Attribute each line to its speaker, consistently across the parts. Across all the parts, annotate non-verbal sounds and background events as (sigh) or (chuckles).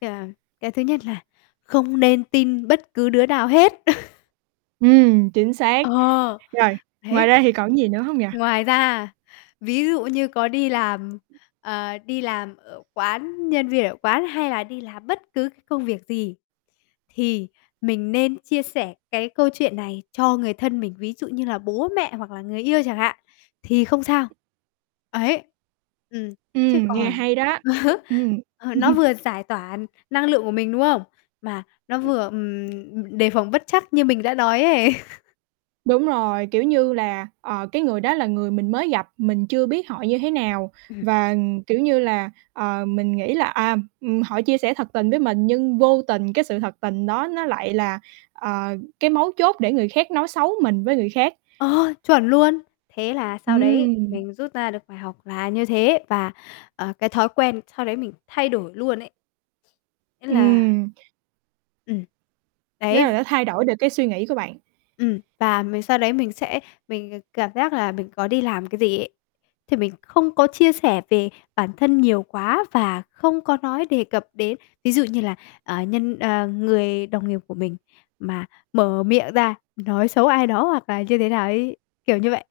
Speaker 1: Ờ, cái thứ nhất là không nên tin bất cứ đứa nào hết! (chuckles)
Speaker 2: Ừm, chính xác.
Speaker 1: Ờ,
Speaker 2: Rồi, ngoài
Speaker 1: đấy.
Speaker 2: ra thì còn gì nữa không nhỉ?
Speaker 1: Ngoài ra, ví dụ như có đi làm, ờ, đi làm ở quán, nhân viên ở quán hay là đi làm bất cứ cái công việc gì, thì mình nên chia sẻ cái câu chuyện này cho người thân mình, ví dụ như là bố mẹ hoặc là người yêu chẳng hạn, thì không sao. Ấy, ừm, chứ
Speaker 2: Ừm, nghe
Speaker 1: còn
Speaker 2: hay đó, ch
Speaker 1: (chuckles)
Speaker 2: ừm.
Speaker 1: ờ, nó
Speaker 2: (chuckles)
Speaker 1: vừa giải tỏa năng lượng của mình, đúng không? Mà nó
Speaker 2: (unintelligible)
Speaker 1: vừa, ừm, đề phòng bất trắc như mình đã nói ấy. (chuckles)
Speaker 2: Đúng rồi, kiểu như là, ờ, cái người đó là người mình mới gặp, mình chưa biết họ như thế nào
Speaker 1: Ừm.
Speaker 2: và, kiểu như là, ờ, mình nghĩ là, ờm, ừm, họ chia sẻ thật tình với mình nhưng vô tình cái sự thật tình đó nó lại là, ờ, cái mấu chốt để người khác nói xấu mình với người khác.
Speaker 1: Ờ, chuẩn luôn! Thế là sau đấy
Speaker 2: Ừm.
Speaker 1: mình rút ra được bài học là như thế và, ờ, cái thói quen sau đấy mình thay đổi luôn ấy. Thế là
Speaker 2: Ừm.
Speaker 1: Ừm.
Speaker 2: Nghĩa
Speaker 1: Đấy v
Speaker 2: là nó thay đổi được cái suy nghĩ của bạn.
Speaker 1: Ừm, và mình sau đấy mình sẽ mình, ờ, cảm giác là mình có đi làm cái gì ấy, thì mình không có chia sẻ về bản thân nhiều quá và không có nói đề cập đến. Ví dụ như là, ờ, nhân ờ, người đồng nghiệp của mình mà mở miệng ra nói xấu ai đó hoặc là như thế nào ấy, kiểu như vậy,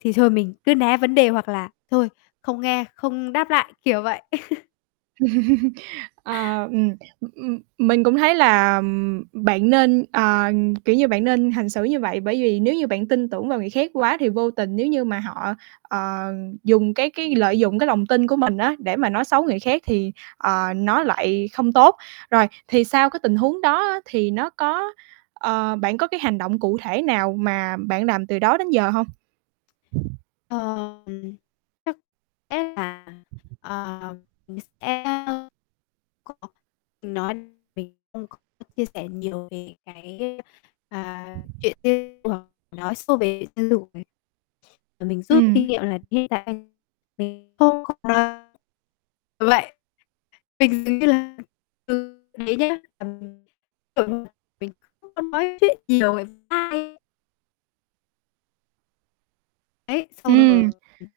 Speaker 1: thì thôi, mình cứ né vấn đề hoặc là thôi, không nghe, không đáp lại, kiểu vậy. (chuckles)
Speaker 2: (chuckles) Ờ, ừm. Ừm, ừm, mình cũng thấy là, ừm, bạn nên, ờ, ừm, kiểu như, bạn nên hành xử như vậy, bởi vì nếu như bạn tin tưởng vào người khác quá thì vô tình nếu như mà họ, ờ, dùng cái cái lợi dụng cái lòng tin của mình á, để mà nói xấu người khác thì, ờ, nó lại không tốt. Rồi, thì sau cái tình huống đó á, thì nó có ờ, bạn có cái hành động cụ thể nào mà bạn làm từ đó đến giờ hông?
Speaker 1: Ờ. Ừm, ừm. Chắc sẽ là, ờ, mình sẽ (unintelligible) nói mình không có chia sẻ nhiều về cái, à, chuyện (unintelligible) nói sâu về (unintelligible) và mình rút
Speaker 2: Ừm.
Speaker 1: kinh nghiệm là (unintelligible) mình không (unintelligible) vậy. Mình nghĩ là, ừ, thế nhé. (unintelligible) Mình không có nói chuyện nhiều (unintelligible) sai. Đấy, xong rồi
Speaker 2: Ừm.
Speaker 1: (unintelligible)